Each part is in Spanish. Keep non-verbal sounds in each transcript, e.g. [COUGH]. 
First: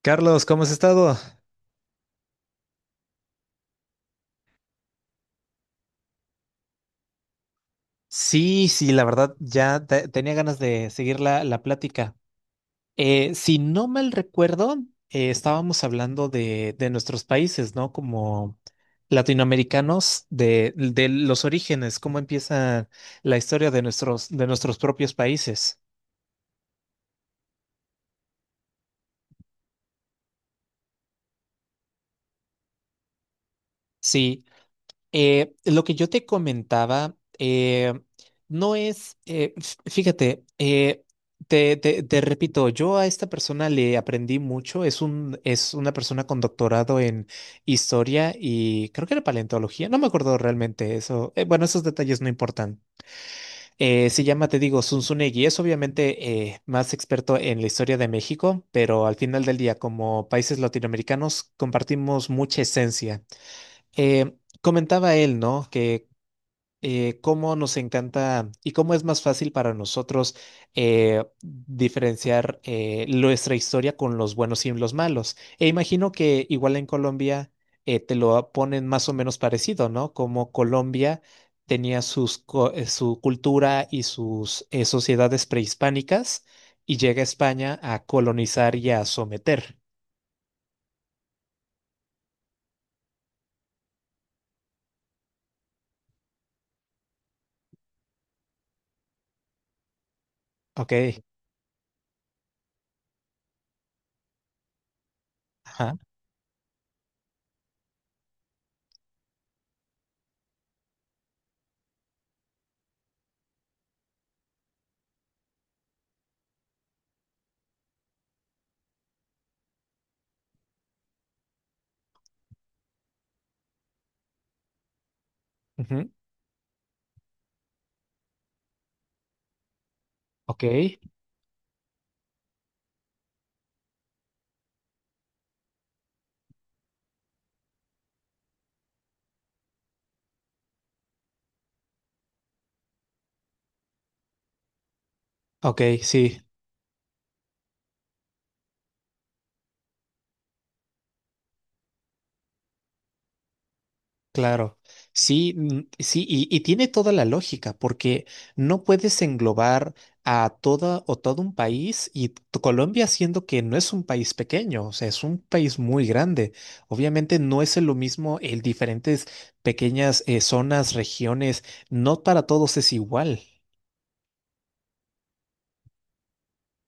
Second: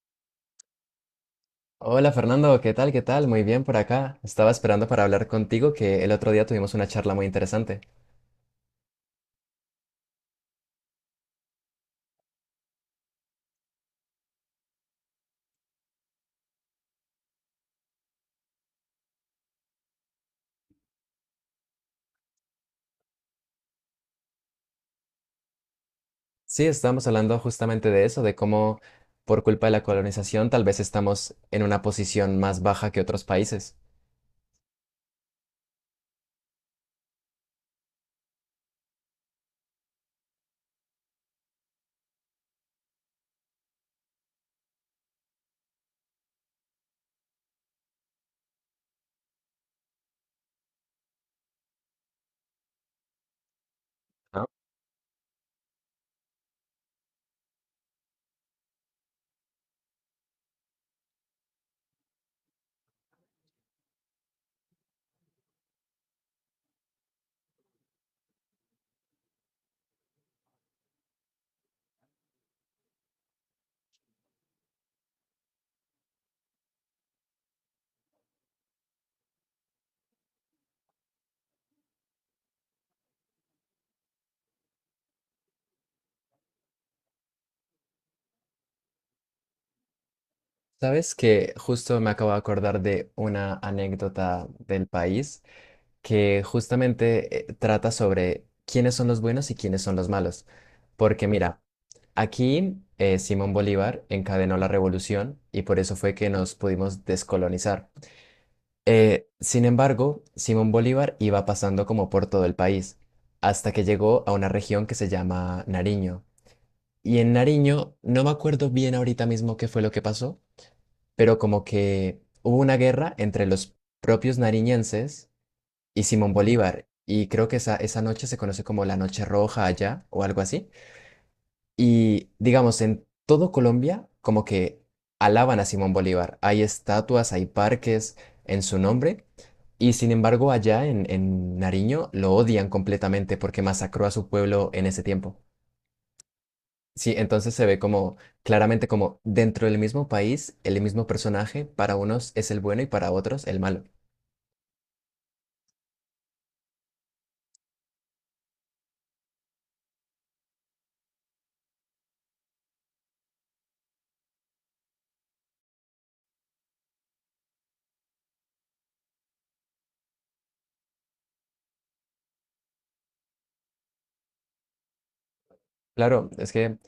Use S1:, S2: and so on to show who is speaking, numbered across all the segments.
S1: Carlos, ¿cómo has estado?
S2: Hola Fernando, ¿qué tal? ¿Qué tal? Muy bien por acá. Estaba esperando para hablar contigo que el otro día tuvimos una charla muy interesante.
S1: Sí, sí, la verdad, tenía ganas de seguir la plática. Si no mal recuerdo, estábamos hablando de nuestros países, ¿no? Como latinoamericanos, de los orígenes, cómo empieza la historia de nuestros propios países.
S2: Sí, estábamos hablando justamente de eso, de cómo por culpa de la colonización tal vez estamos en una posición más baja que otros países.
S1: Sí. Lo que yo te comentaba, no es, fíjate, te repito, yo a esta persona le aprendí mucho, es una persona con doctorado en historia y creo que era paleontología, no me acuerdo realmente eso. Bueno, Esos detalles no importan. Se
S2: Ah.
S1: llama, te digo, Zunzunegui, es obviamente más experto en la historia de México, pero al final del día, como países latinoamericanos, compartimos mucha esencia. Eh, Comentaba él, ¿no? Que cómo nos encanta y cómo es más fácil para nosotros diferenciar nuestra historia con los buenos y los malos. E imagino que igual en Colombia te lo ponen más o menos parecido, ¿no? Como Colombia tenía su cultura y sus sociedades prehispánicas y llega a España a colonizar y a someter.
S2: Sabes que justo me acabo de acordar de una anécdota del país que justamente trata sobre quiénes son los buenos y quiénes son los malos.
S1: Ok.
S2: Porque mira, aquí Simón Bolívar encadenó la revolución y por
S1: Ajá.
S2: eso fue que nos pudimos descolonizar. Sin embargo, Simón Bolívar iba pasando como por todo el país, hasta que llegó a una región que se llama Nariño. Y en Nariño, no me acuerdo bien ahorita mismo qué fue lo que pasó, pero como que hubo una guerra entre los propios nariñenses y
S1: Ujú.
S2: Simón Bolívar. Y creo que esa noche se conoce como la Noche Roja allá o algo
S1: Ok.
S2: así. Y digamos, en todo Colombia, como que alaban a Simón Bolívar. Hay estatuas, hay parques en su nombre. Y sin embargo, allá en Nariño lo odian completamente porque masacró a su pueblo en ese tiempo.
S1: Ok, sí.
S2: Sí, entonces se ve como claramente como dentro del mismo país, el mismo personaje, para unos es el bueno y para otros el malo.
S1: Claro, sí, mm, sí, y tiene toda la lógica, porque no puedes englobar a toda o todo un país y Colombia, siendo que no es un país pequeño, o sea, es un país muy grande. Obviamente no es lo mismo el diferentes pequeñas zonas, regiones, no para todos es igual,
S2: Claro, es que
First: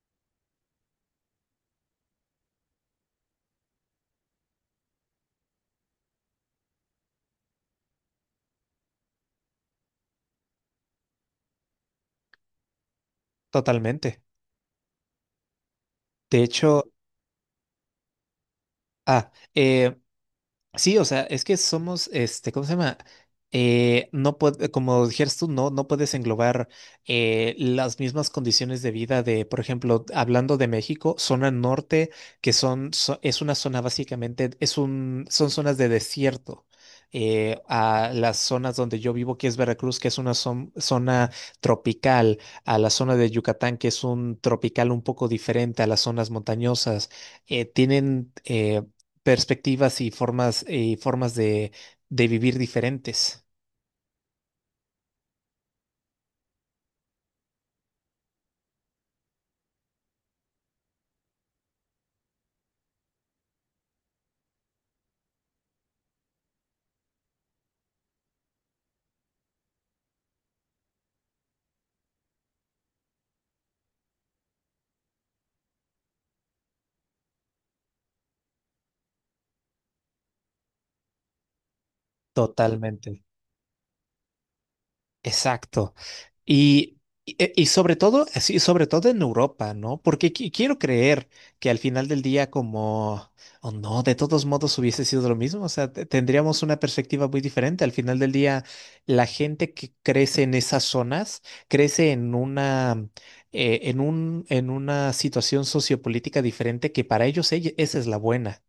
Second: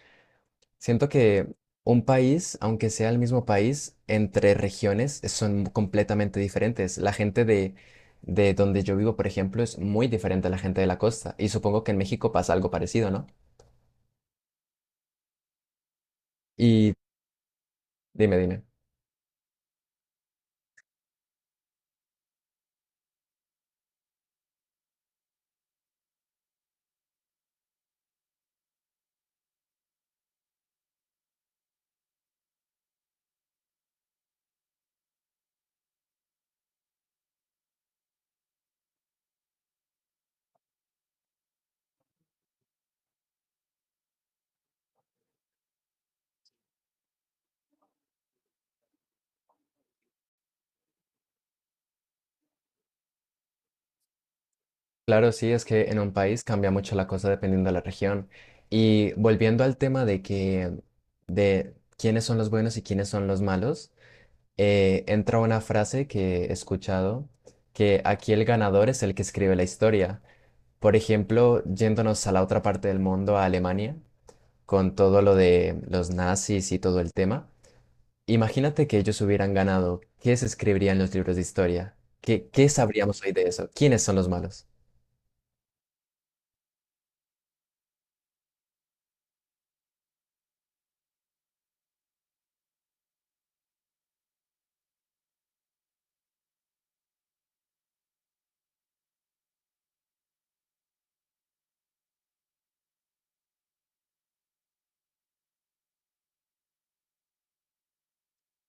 S2: siento que un país, aunque sea el mismo país, entre regiones son completamente diferentes. La gente de donde yo vivo, por ejemplo, es muy diferente a la gente de la costa. Y supongo que en México pasa algo parecido, ¿no?
S1: totalmente. De hecho,
S2: Y dime, dime.
S1: ah, eh, sí, o sea, es que somos, este, ¿cómo se llama? No puede, como dijeras tú, no, no puedes englobar las mismas condiciones de vida de, por ejemplo, hablando de México, zona norte, es una zona básicamente, son zonas de desierto. A las zonas donde yo vivo, que es Veracruz, que es una zona tropical, a la zona de Yucatán, que es un tropical un poco diferente a las zonas montañosas, tienen perspectivas y formas de vivir diferentes.
S2: Claro, sí, es que en un país cambia mucho la cosa dependiendo de la región. Y volviendo al tema de que, de quiénes son los buenos y quiénes son los malos, entra una frase que he escuchado, que aquí el ganador es el que escribe la historia. Por ejemplo, yéndonos a la otra parte del mundo, a Alemania, con todo lo de los nazis y todo el tema, imagínate que ellos hubieran ganado, ¿qué se escribiría en los libros de historia? ¿Qué, qué sabríamos
S1: Totalmente.
S2: hoy de eso? ¿Quiénes son los malos?
S1: Exacto. Y sobre todo, sí, sobre todo en Europa, ¿no? Porque quiero creer que al final del día, como, o no, de todos modos hubiese sido lo mismo. O sea, tendríamos una perspectiva muy diferente. Al final del día, la gente que crece en esas zonas crece en una situación sociopolítica diferente que para ellos esa es la buena.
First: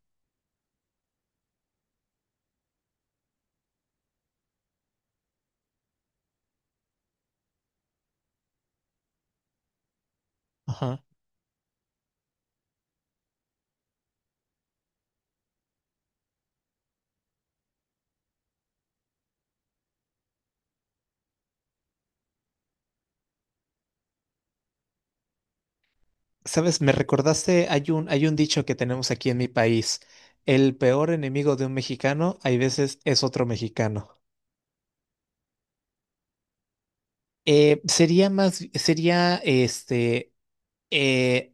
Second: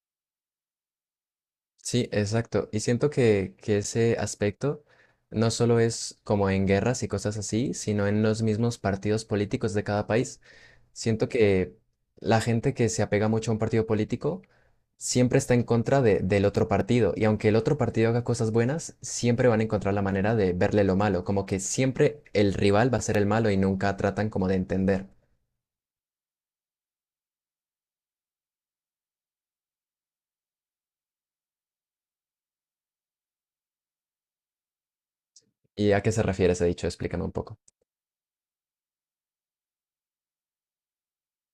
S2: Sí, exacto. Y siento que ese aspecto no solo es como en guerras y cosas así, sino en los mismos partidos políticos de cada país.
S1: Ajá.
S2: Siento que la gente que se apega mucho a un partido político siempre está en contra de- del otro partido y aunque el otro partido haga cosas buenas, siempre van a encontrar la manera de verle lo malo, como que siempre el rival va a ser el malo y nunca tratan como de entender.
S1: Sabes, me recordaste, hay un dicho que tenemos aquí en mi país. El peor enemigo de un mexicano, hay veces, es otro mexicano.
S2: ¿Y a qué se refiere ese dicho? Explícame un poco.
S1: Sería este, eh,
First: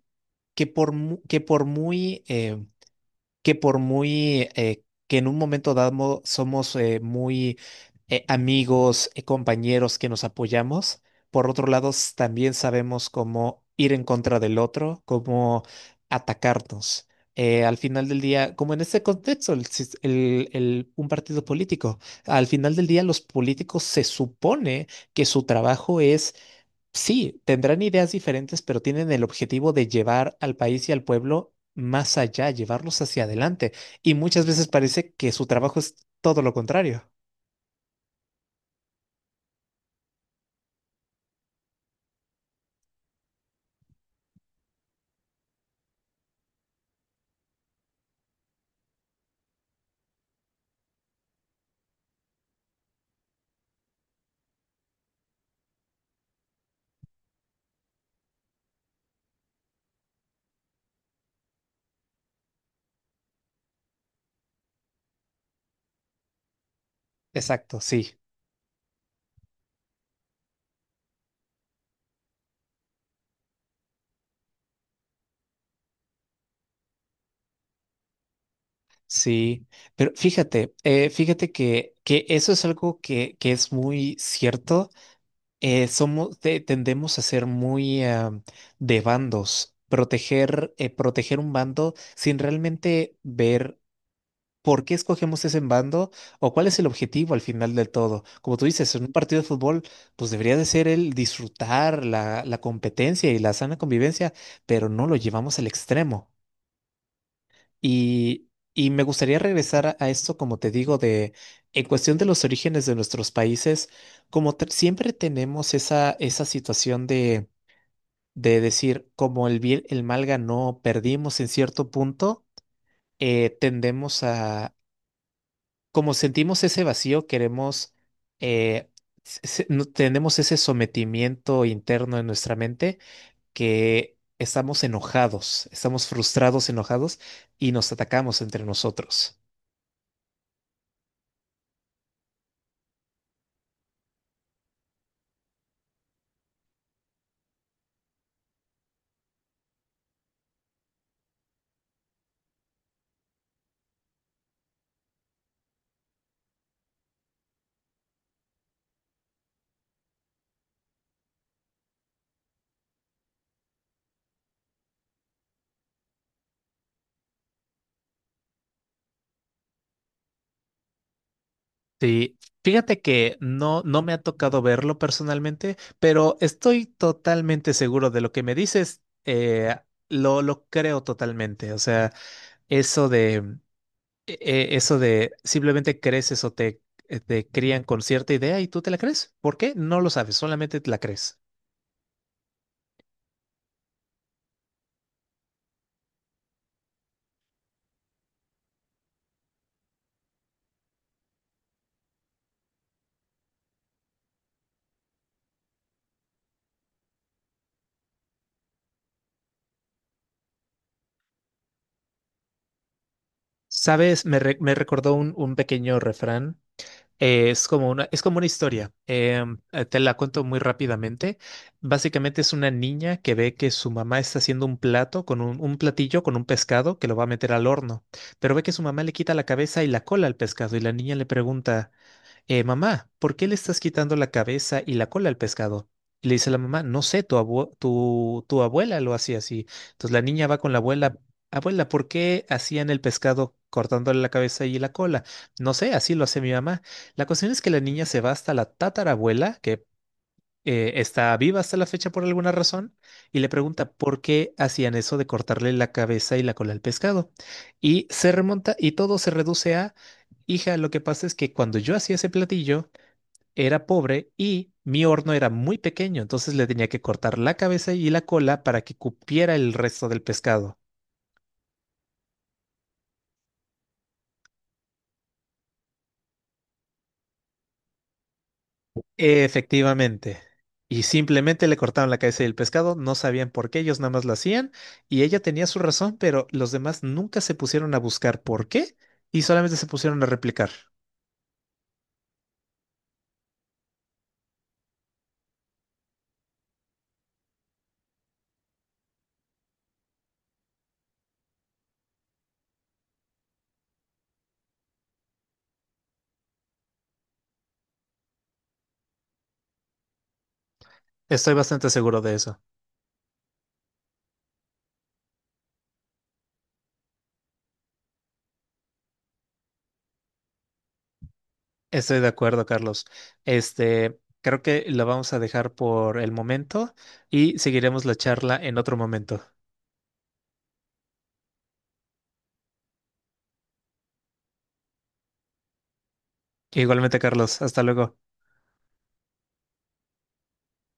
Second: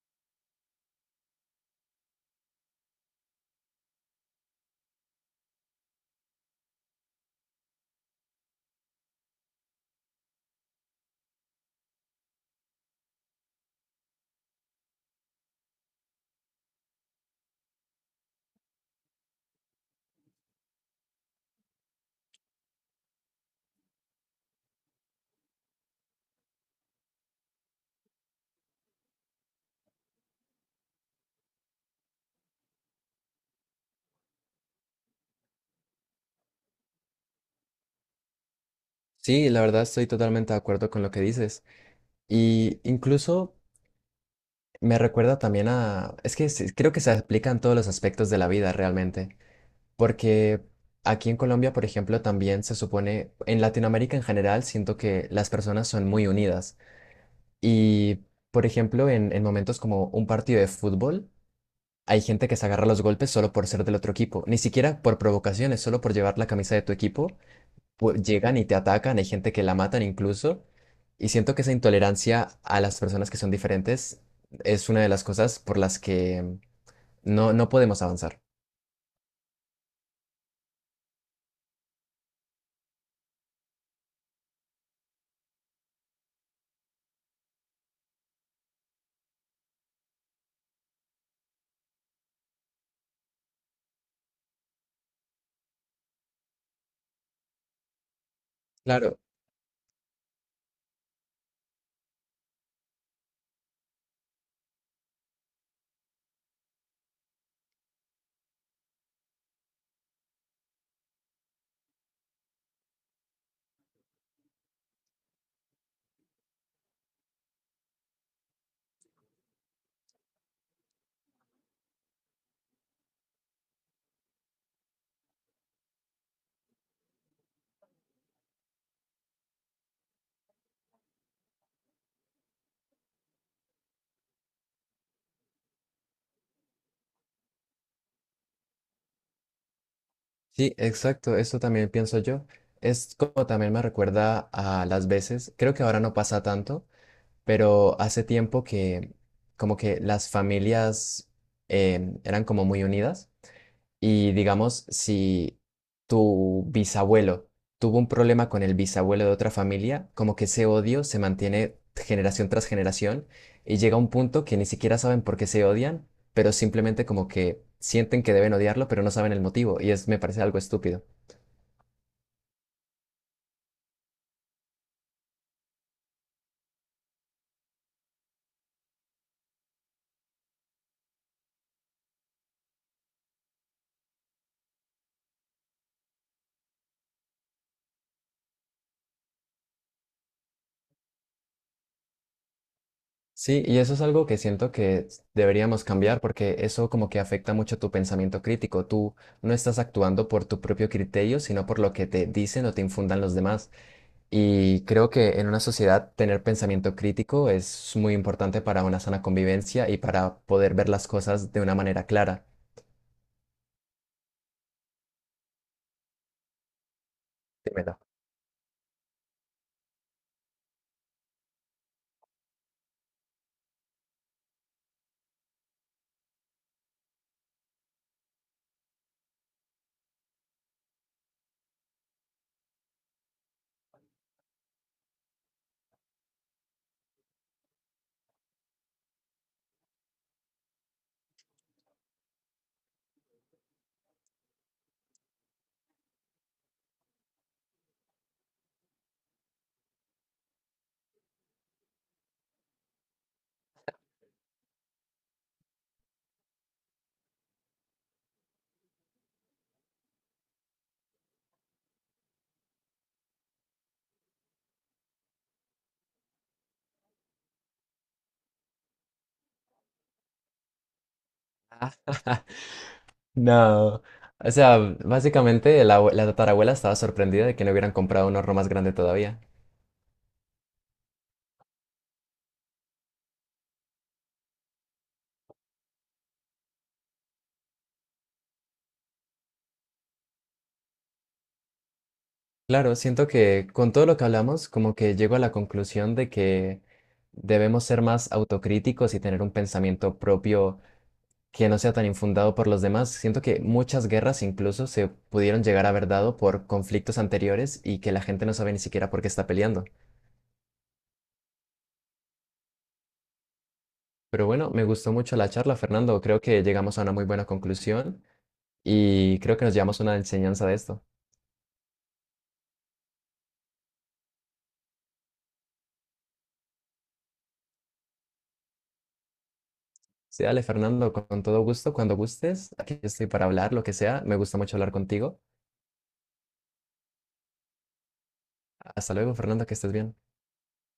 S1: que por, mu- que por muy, eh, que por muy que en un momento dado somos muy amigos, compañeros que nos apoyamos, por otro lado también sabemos cómo ir en contra del otro, cómo atacarnos. Al final del día, como en este contexto, el sis- el- un partido político, al final del día los políticos se supone que su trabajo es. Sí, tendrán ideas diferentes, pero tienen el objetivo de llevar al país y al pueblo más allá, llevarlos hacia adelante. Y muchas veces parece que su trabajo es todo lo contrario.
S2: Sí, la verdad estoy totalmente de acuerdo con lo que dices y incluso me recuerda también a... Es que sí, creo que se aplica en todos los aspectos de la vida realmente. Porque aquí en Colombia, por ejemplo, también se supone, en Latinoamérica en general, siento que las personas son muy unidas. Y, por ejemplo, en momentos como un partido de fútbol, hay gente que se agarra a los golpes solo por ser del otro equipo, ni siquiera por provocaciones, solo por llevar la camisa de tu equipo,
S1: Exacto, sí,
S2: pu- llegan y te atacan, hay gente que la matan incluso. Y siento que esa intolerancia a las personas que son diferentes es una de las cosas por las que no podemos avanzar.
S1: sí. Pero fíjate, fíjate que eso es algo que es muy cierto. Somos, tendemos a ser muy de bandos, proteger, proteger un bando sin realmente ver. ¿Por qué escogemos ese bando? ¿O cuál es el objetivo al final del todo? Como tú dices, en un
S2: Claro.
S1: partido de fútbol, pues debería de ser el disfrutar la competencia y la sana convivencia, pero no lo llevamos al extremo. Y, y me gustaría regresar a esto, como te digo, de en cuestión de los orígenes de nuestros países, como siempre tenemos esa situación de decir, como el bien, el mal ganó, perdimos en cierto punto. Tendemos, como sentimos ese vacío, queremos, eh, tenemos ese sometimiento interno en nuestra mente, que estamos enojados, estamos frustrados, enojados y nos atacamos entre nosotros.
S2: Sí, exacto, eso también pienso yo. Es como también me recuerda a las veces, creo que ahora no pasa tanto, pero hace tiempo que como que las familias eran como muy unidas y digamos, si tu bisabuelo tuvo un problema con el bisabuelo de otra familia, como que ese odio se mantiene generación tras generación y llega un punto que ni siquiera saben por qué se odian, pero simplemente como que sienten que deben odiarlo, pero no saben el motivo y es, me parece algo estúpido.
S1: Sí, fíjate que no, no me ha tocado verlo personalmente, pero estoy totalmente seguro de lo que me dices. Lo creo totalmente. O sea, eso de Eso de simplemente creces o te crían con cierta idea y tú te la crees. ¿Por qué? No lo sabes, solamente te la crees.
S2: Sí, y eso es algo que siento que deberíamos cambiar porque eso como que afecta mucho tu pensamiento crítico. Tú no estás actuando por tu propio criterio, sino por lo que te dicen o te infundan los demás. Y creo que en una sociedad tener pensamiento crítico es muy importante para una sana convivencia y para poder ver las cosas de una manera clara.
S1: Sabes, me recordó un pequeño refrán. Es como
S2: Dímelo.
S1: una, es como una historia. Te la cuento muy rápidamente. Básicamente es una niña que ve que su mamá está haciendo un plato con un platillo con un pescado que lo va a meter al horno, pero ve que su mamá le quita la cabeza y la cola al pescado y la niña le pregunta. Mamá, ¿por qué le estás quitando la cabeza y la cola al pescado? Y le dice la mamá, no sé, tu abuela lo hacía así. Entonces la niña va con la abuela. Abuela, ¿por qué hacían el pescado cortándole la cabeza y la cola? No sé, así lo hace mi mamá. La cuestión es que la niña se va hasta la tatarabuela, que está viva hasta la fecha por alguna razón, y le pregunta por qué hacían eso de cortarle la cabeza y la cola al pescado. Y se remonta y todo se reduce a... Hija, lo que pasa es que cuando yo hacía ese platillo, era pobre y mi horno era muy pequeño, entonces le tenía que cortar la cabeza y la cola para que cupiera el resto del pescado.
S2: [LAUGHS] No. O sea, básicamente la, abue- la tatarabuela estaba sorprendida de que no hubieran comprado un horno más grande todavía.
S1: Efectivamente. Y simplemente le cortaron la cabeza y el pescado, no sabían por qué, ellos nada más lo hacían y ella tenía su razón, pero los demás nunca se pusieron a buscar por qué y solamente se pusieron a replicar.
S2: Claro, siento que con todo lo que hablamos, como que llego a la conclusión de que debemos ser más autocríticos y tener un pensamiento propio que no sea tan infundado por los demás. Siento que muchas guerras incluso se pudieron llegar a haber dado por conflictos anteriores y que la gente no sabe ni siquiera por qué está peleando.
S1: Estoy bastante seguro de eso.
S2: Pero bueno, me gustó mucho la charla, Fernando. Creo que llegamos a una muy buena conclusión y creo que nos llevamos una enseñanza de esto.
S1: Estoy de acuerdo, Carlos. Este, creo que lo vamos a dejar por el momento y seguiremos la charla en otro momento.
S2: Sí, dale, Fernando, con todo gusto, cuando gustes. Aquí estoy para hablar, lo que sea. Me gusta mucho hablar contigo.
S1: Igualmente, Carlos, hasta luego.
S2: Hasta luego, Fernando, que estés bien.